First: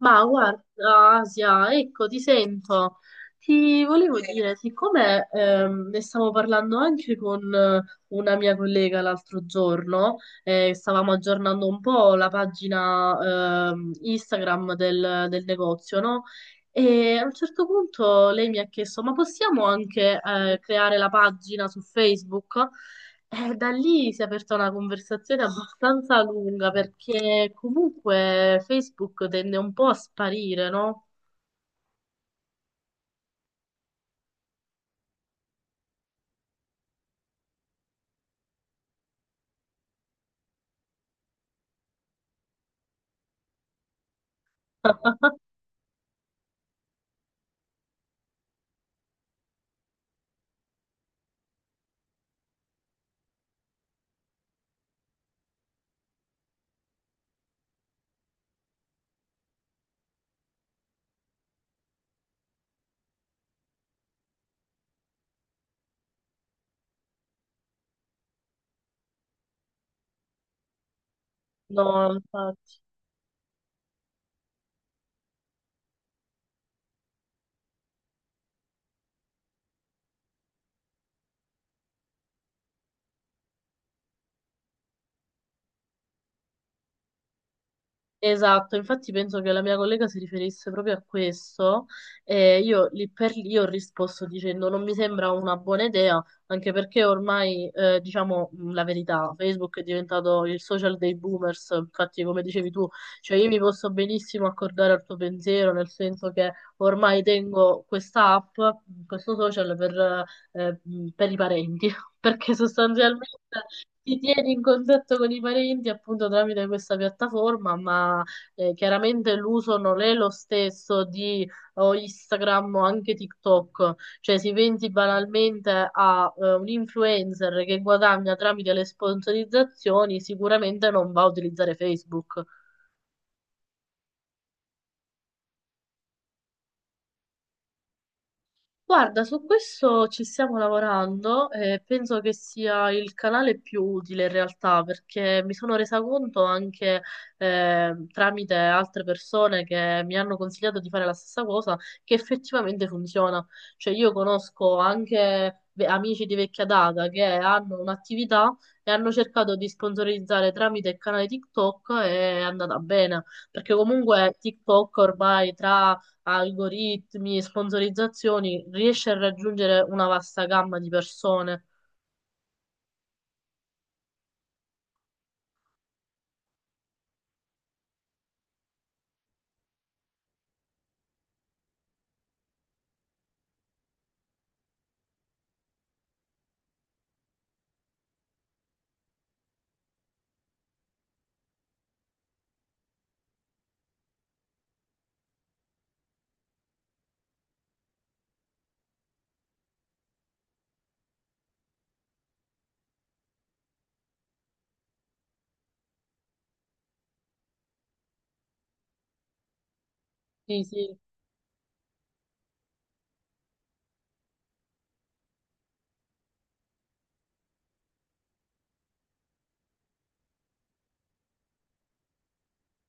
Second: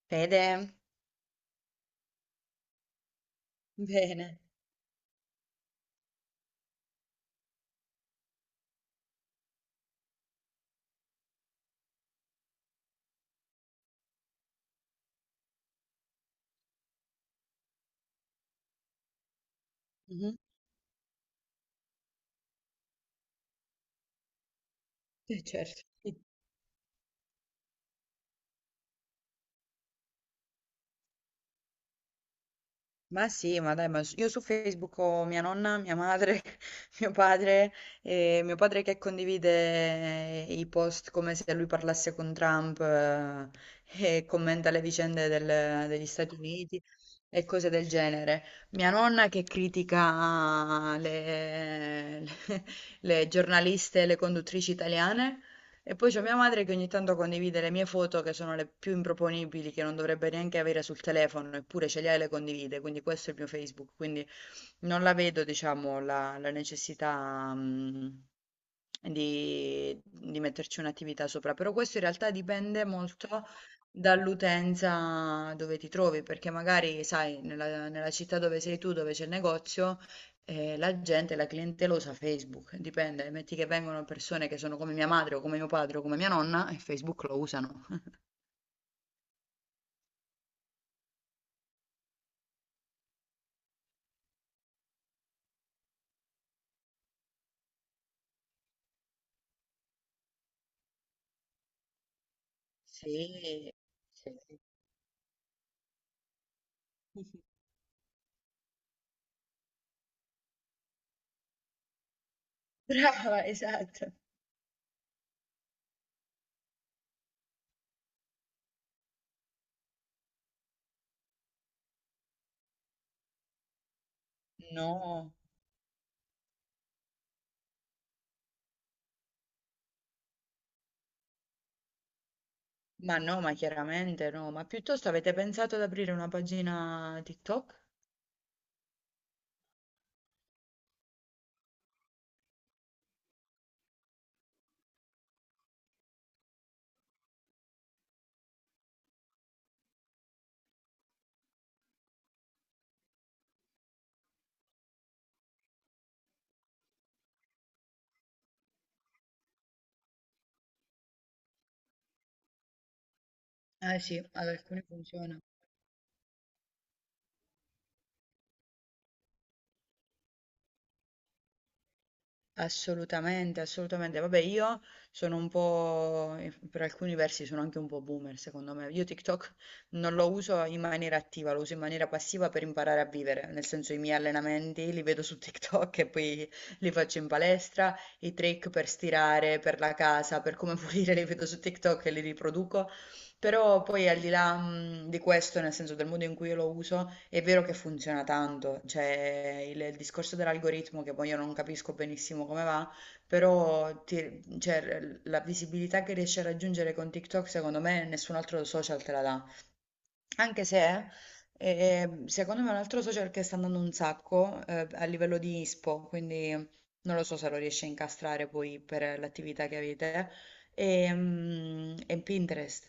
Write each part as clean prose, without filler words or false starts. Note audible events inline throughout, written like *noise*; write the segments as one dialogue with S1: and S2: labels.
S1: Ma
S2: Fede, *laughs*
S1: guarda, Asia, ecco, ti sento. Ti volevo
S2: bene.
S1: dire, siccome ne stavo parlando anche con una mia collega l'altro giorno. Eh, stavamo aggiornando un po' la pagina Instagram del negozio, no? E a un certo punto lei mi ha chiesto, ma possiamo anche
S2: Mh-mh.
S1: creare la pagina su Facebook? Da lì si è aperta una conversazione
S2: Certo. Sì.
S1: abbastanza lunga perché comunque Facebook tende un po' a sparire, no?
S2: Ma sì, ma dai, ma s io su Facebook ho mia nonna, mia madre, *laughs* mio padre, mio padre che condivide i post come se lui parlasse con Trump, e commenta le vicende
S1: *laughs*
S2: del degli Stati Uniti e cose del genere. Mia nonna che critica le *laughs* le giornaliste e le conduttrici italiane. E poi c'è mia madre che ogni tanto condivide le mie foto che sono le più improponibili, che non dovrebbe neanche avere sul telefono, eppure ce le ha e le condivide, quindi questo è il mio Facebook, quindi non la vedo diciamo la necessità, di metterci un'attività sopra, però questo in
S1: No,
S2: realtà
S1: infatti.
S2: dipende molto dall'utenza dove ti trovi, perché magari sai nella città dove sei tu, dove c'è il negozio, la gente, la clientela usa Facebook, dipende, metti che vengono persone che sono come mia madre o come mio padre o come mia nonna e Facebook lo usano.
S1: Esatto, infatti penso che la mia collega si riferisse proprio a questo e io lì per lì ho risposto dicendo non mi sembra una buona idea, anche perché ormai diciamo la verità, Facebook è diventato il social dei boomers, infatti come dicevi tu, cioè io mi
S2: Sì,
S1: posso
S2: sì.
S1: benissimo accordare al tuo pensiero, nel senso che ormai
S2: *laughs*
S1: tengo questa app, questo social per i parenti, *laughs* perché
S2: Brava,
S1: sostanzialmente
S2: esatto.
S1: ti tieni in contatto con i parenti appunto tramite questa piattaforma, ma chiaramente l'uso non è lo stesso di o Instagram o anche TikTok, cioè si pensi
S2: No.
S1: banalmente a un influencer che guadagna tramite le sponsorizzazioni, sicuramente non va a utilizzare Facebook.
S2: Ma no, ma chiaramente no, ma piuttosto avete pensato ad aprire una pagina TikTok?
S1: Guarda, su questo ci stiamo lavorando e penso che sia il canale più utile in realtà perché mi sono resa conto anche tramite altre persone che mi hanno consigliato di fare la stessa cosa che effettivamente funziona. Cioè io conosco anche amici di vecchia data che hanno un'attività e hanno cercato di sponsorizzare tramite il canale TikTok e è andata bene perché
S2: Eh sì,
S1: comunque
S2: ad alcuni
S1: TikTok
S2: funziona.
S1: ormai tra algoritmi, sponsorizzazioni, riesce a raggiungere una vasta gamma di persone.
S2: Assolutamente, assolutamente. Vabbè, io sono un po', per alcuni versi sono anche un po' boomer, secondo me. Io TikTok non lo uso in maniera attiva, lo uso in maniera passiva per imparare a vivere, nel senso i miei allenamenti li vedo su TikTok e poi li faccio in palestra, i trick per stirare, per la casa, per come *laughs* pulire li vedo su TikTok e li riproduco. Però poi al di là, di questo, nel senso del modo in cui io lo uso, è vero che funziona tanto, cioè il discorso dell'algoritmo che poi io non capisco benissimo come va, però ti- cioè, la visibilità che riesci a raggiungere con TikTok, secondo me nessun altro social te la dà.
S1: Sì,
S2: Anche
S1: sì.
S2: se, secondo me, un altro social che sta andando un sacco, a livello di ISPO, quindi non lo so se lo riesci a incastrare poi per l'attività che avete, è, mm, è Pinterest.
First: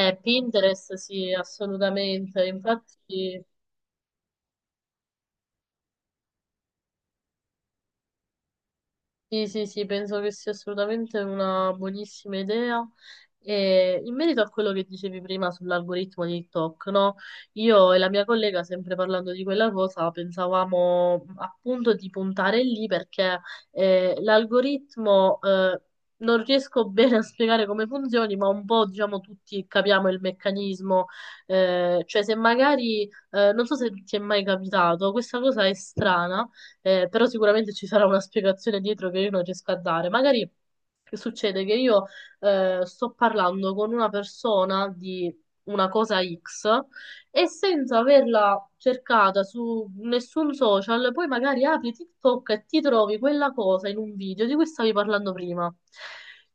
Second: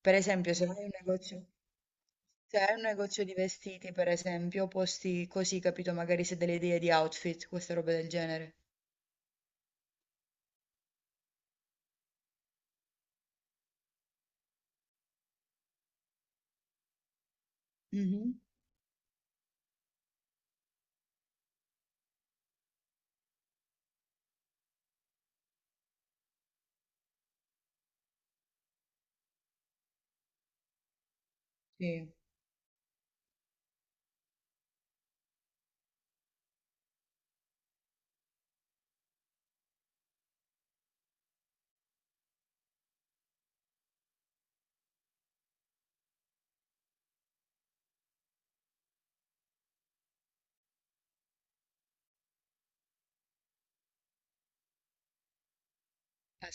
S2: Per esempio, se hai un
S1: Pinterest, sì,
S2: negozio,
S1: assolutamente.
S2: se hai un negozio di
S1: Infatti,
S2: vestiti, per esempio, posti così, capito? Magari se hai delle idee di outfit, queste robe del genere.
S1: sì, sì, sì, penso che sia assolutamente una buonissima idea. E in merito a quello che dicevi prima sull'algoritmo di TikTok, no? Io e la mia
S2: Mhm,
S1: collega, sempre parlando di quella cosa, pensavamo appunto di puntare lì perché l'algoritmo non riesco *laughs* bene a spiegare come funzioni, ma un po' diciamo tutti capiamo il meccanismo.
S2: sì,
S1: Cioè, se magari, non so se ti è mai capitato, questa cosa è strana però sicuramente ci sarà una spiegazione dietro che io non riesco a dare. Magari che succede che io sto parlando con una persona di una cosa X e senza averla cercata su nessun social, poi magari apri TikTok e ti trovi quella cosa in un video di cui stavi parlando prima.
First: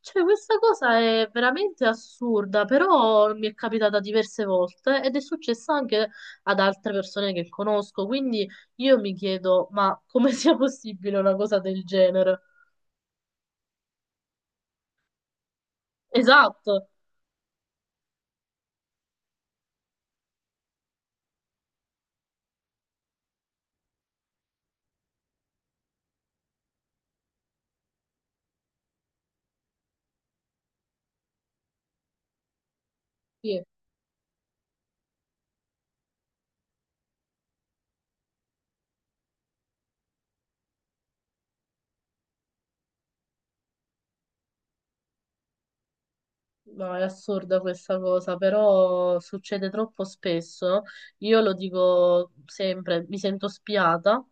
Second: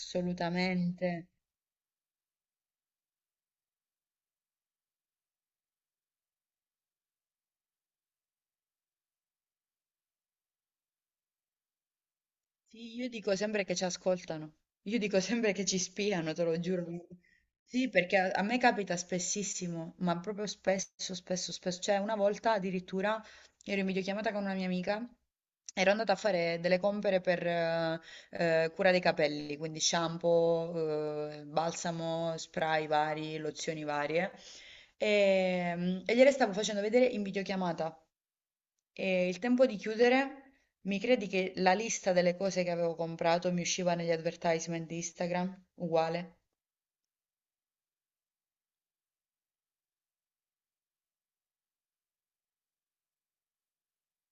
S1: Cioè, questa cosa è veramente assurda, però mi è capitata diverse volte ed è successa anche ad altre persone che conosco, quindi io mi chiedo, ma come sia possibile una cosa del genere?
S2: Sì, io dico sempre che ci ascoltano, io dico sempre che ci spiano, te lo giuro.
S1: Esatto,
S2: Sì, perché a me capita spessissimo, ma proprio spesso, spesso, spesso. Cioè, una volta addirittura ero in videochiamata con una mia amica, ero andata a fare delle compere per cura dei capelli, quindi shampoo, balsamo, spray vari,
S1: sì.
S2: lozioni varie, e gliele stavo facendo vedere in videochiamata. E il tempo di chiudere, mi credi che la lista delle cose che avevo comprato mi usciva negli advertisement di Instagram? Uguale.
S1: No, è assurda questa cosa, però succede troppo spesso. Io lo dico sempre, mi sento spiata,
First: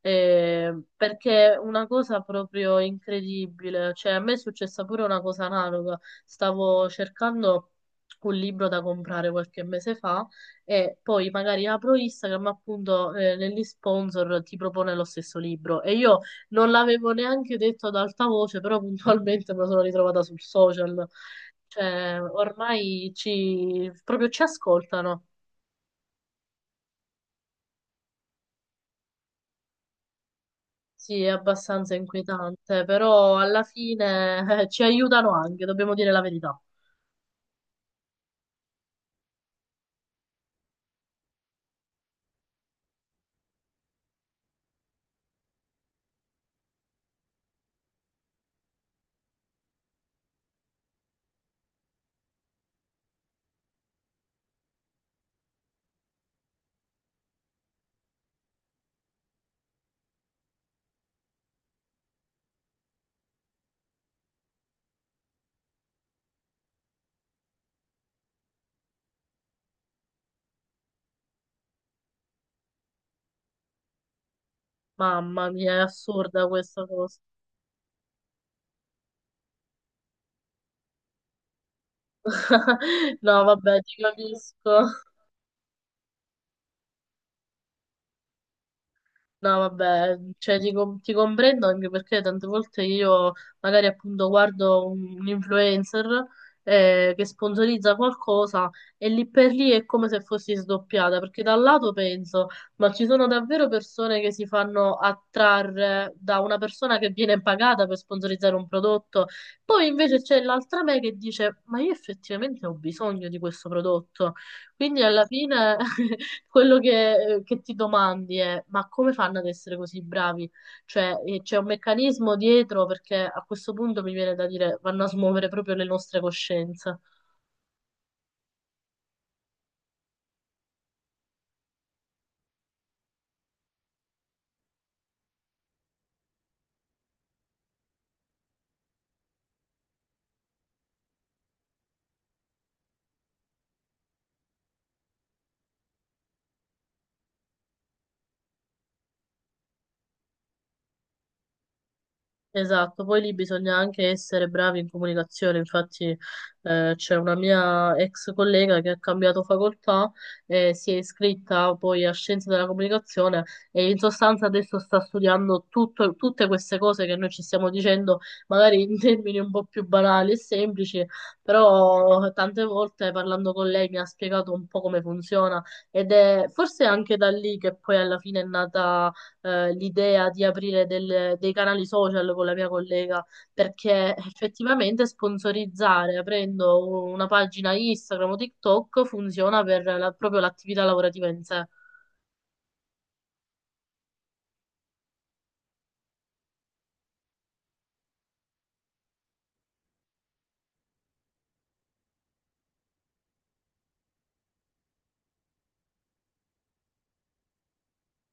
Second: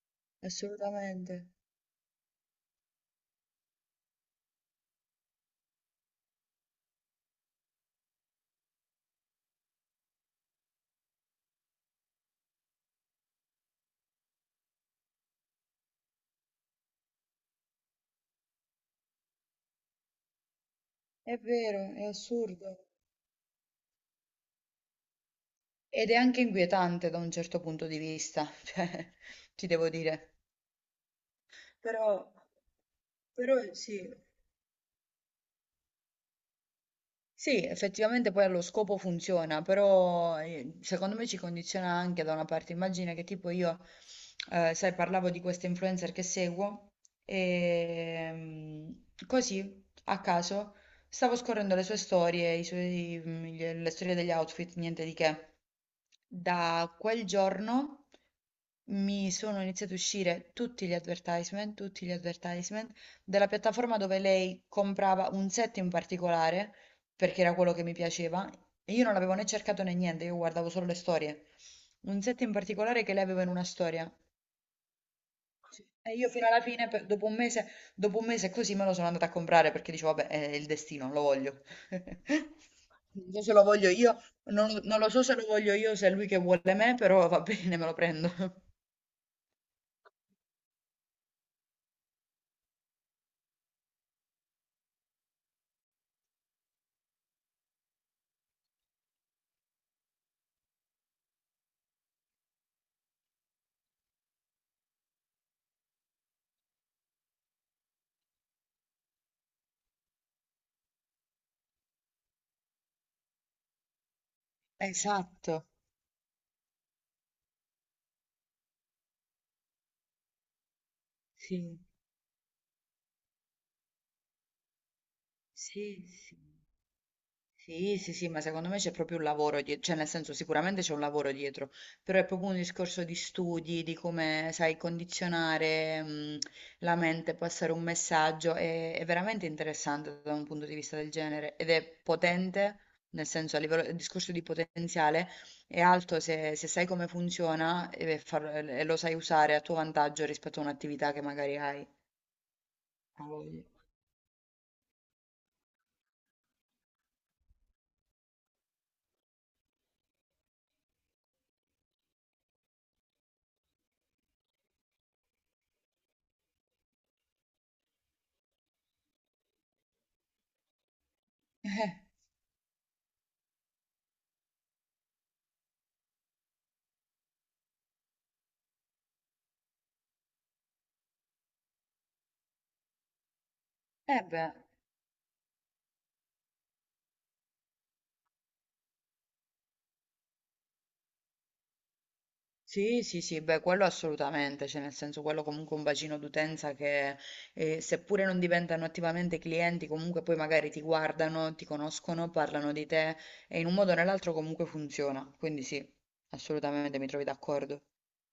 S2: Assolutamente.
S1: perché è una cosa proprio incredibile. Cioè, a me è successa pure una cosa analoga. Stavo cercando un libro da comprare qualche mese fa e poi magari apro Instagram, appunto, negli sponsor ti propone lo stesso libro. E io non l'avevo neanche detto ad alta voce, però *laughs* puntualmente me lo sono ritrovata sul social.
S2: È vero, è
S1: Cioè,
S2: assurdo.
S1: ormai ci, proprio ci ascoltano.
S2: Ed è anche inquietante da un certo punto di vista, *laughs* cioè, ti devo dire.
S1: Sì, è abbastanza
S2: Però,
S1: inquietante, però
S2: però
S1: alla
S2: sì.
S1: fine ci aiutano anche, dobbiamo dire la verità.
S2: Sì, effettivamente poi allo scopo funziona, però secondo me ci condiziona anche da una parte. Immagina che tipo io, sai, parlavo di queste influencer che seguo e mm, così, a caso, stavo scorrendo le sue storie, i suoi- mm, le storie degli outfit, niente di che. Da quel giorno mi sono iniziati a uscire tutti gli advertisement della piattaforma dove lei comprava un set in particolare, perché era quello che mi piaceva, e io non l'avevo né cercato né niente, io guardavo solo le storie. Un set in particolare che lei aveva in una storia.
S1: Mamma mia, è
S2: Sì. E io fino
S1: assurda
S2: alla
S1: questa
S2: fine, per-
S1: cosa.
S2: dopo un mese così me lo sono andata a comprare perché dicevo, vabbè, è il destino, lo voglio. *laughs*
S1: *laughs*
S2: Non so
S1: No,
S2: se lo
S1: vabbè,
S2: voglio
S1: ti
S2: io,
S1: capisco.
S2: non lo so se lo voglio io, se è lui che vuole me, però va bene, me lo prendo. *laughs*
S1: No, vabbè, cioè, ti comprendo anche perché tante volte io magari appunto guardo un influencer che sponsorizza qualcosa e lì per lì è come se fossi sdoppiata, perché da un lato penso, ma ci sono davvero persone che si fanno attrarre da una persona che viene pagata per sponsorizzare un prodotto, poi invece c'è l'altra me che dice, ma io effettivamente ho bisogno di questo prodotto, quindi alla
S2: Esatto,
S1: fine quello che ti domandi è: ma come fanno ad essere così bravi? Cioè, c'è un
S2: sì,
S1: meccanismo dietro perché a questo punto mi viene da dire vanno a smuovere proprio le
S2: sì,
S1: nostre
S2: sì.
S1: coscienze.
S2: Sì, sì, sì, ma secondo me c'è proprio un lavoro dietro, cioè nel senso sicuramente c'è un lavoro dietro, però è proprio un discorso di studi, di come sai condizionare, la mente, passare un messaggio, è veramente interessante da un punto di vista del genere ed è potente, nel senso a livello, il discorso di potenziale è alto se, se sai come funziona e, far- e lo sai usare a tuo vantaggio rispetto a un'attività che magari hai. A
S1: Esatto, poi lì
S2: voglia.
S1: bisogna anche essere bravi in comunicazione, infatti c'è una mia ex collega che ha cambiato facoltà e si è iscritta poi a Scienze della Comunicazione e in sostanza adesso sta studiando tutte queste cose che noi ci stiamo dicendo, magari in *laughs* termini un po' più banali e semplici,
S2: Eh,
S1: però tante volte parlando con lei mi ha spiegato un po' come funziona ed è forse anche da lì che poi alla fine è nata l'idea di aprire dei canali social con la mia collega, perché
S2: eh beh.
S1: effettivamente sponsorizzare aprendo una pagina Instagram o TikTok funziona per proprio l'attività lavorativa in sé.
S2: Sì, sì, sì, beh, quello assolutamente, cioè nel senso quello comunque è un bacino d'utenza che seppure non diventano attivamente clienti, comunque poi magari ti guardano, ti conoscono, parlano di te e in un modo o nell'altro comunque funziona. Quindi sì, assolutamente mi trovi d'accordo.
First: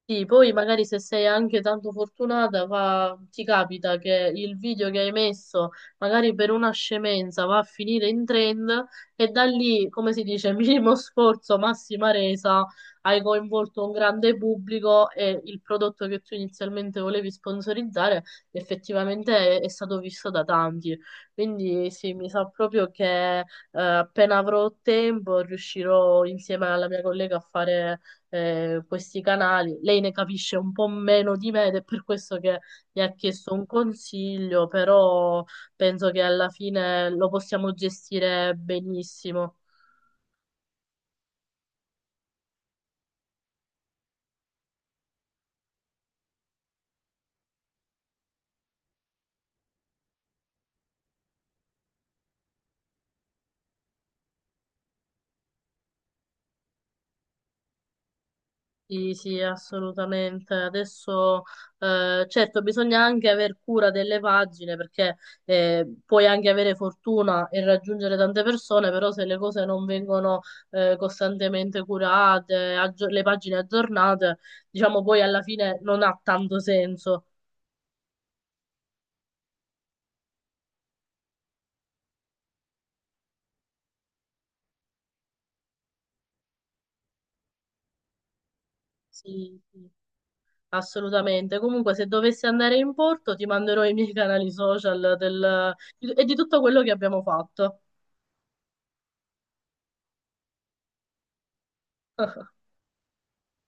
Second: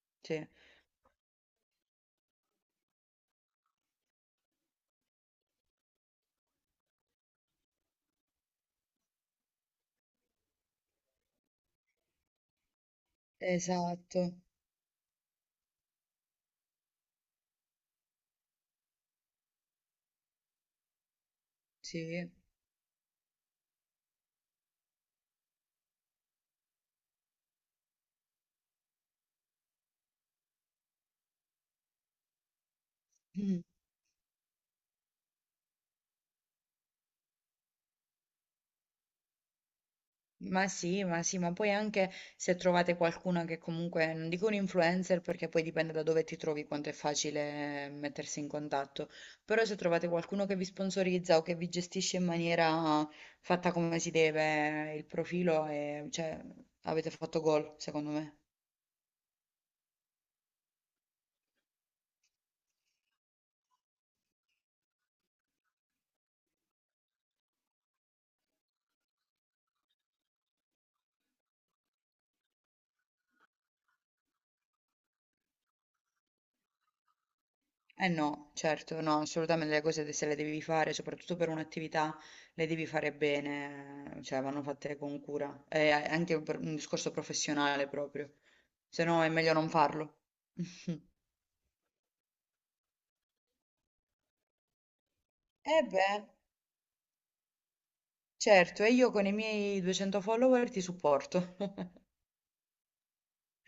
S1: Sì,
S2: Sì.
S1: poi magari se sei anche tanto fortunata, ti capita che il video che hai messo, magari per una scemenza, va a finire in trend e da lì, come si dice, *laughs* minimo sforzo, massima resa, hai coinvolto un
S2: Esatto,
S1: grande pubblico e il prodotto che tu inizialmente volevi sponsorizzare effettivamente è stato visto da tanti. Quindi sì, mi
S2: sì.
S1: sa proprio che appena avrò tempo riuscirò insieme alla mia collega a fare questi canali. Lei ne capisce un po' meno di me ed è per questo che mi ha
S2: *clears throat*
S1: chiesto
S2: Mm.
S1: un consiglio, però penso che alla fine lo possiamo gestire benissimo.
S2: Ma sì, ma sì, ma poi anche se trovate qualcuno che comunque, non dico un influencer perché poi dipende da dove ti trovi quanto è facile mettersi in contatto, però se trovate qualcuno che vi sponsorizza o che vi gestisce in maniera fatta come si deve il profilo, e, cioè, avete fatto gol, secondo me.
S1: Sì, sì, assolutamente. Adesso, certo, bisogna anche aver cura delle pagine perché puoi anche avere fortuna e raggiungere tante persone, però se le cose non vengono costantemente curate, le pagine aggiornate, diciamo poi alla fine non ha tanto senso.
S2: Eh no, certo, no, assolutamente le cose de- se le devi fare, soprattutto per un'attività, le devi fare bene, cioè vanno fatte con cura, è anche per un discorso professionale proprio, se no è meglio
S1: Sì,
S2: non
S1: sì,
S2: farlo. *laughs*
S1: assolutamente. Comunque, se dovessi andare in porto, ti manderò i miei canali social
S2: Eh
S1: e
S2: beh,
S1: di tutto quello che abbiamo fatto.
S2: certo, e io con i miei 200 follower ti supporto. *laughs*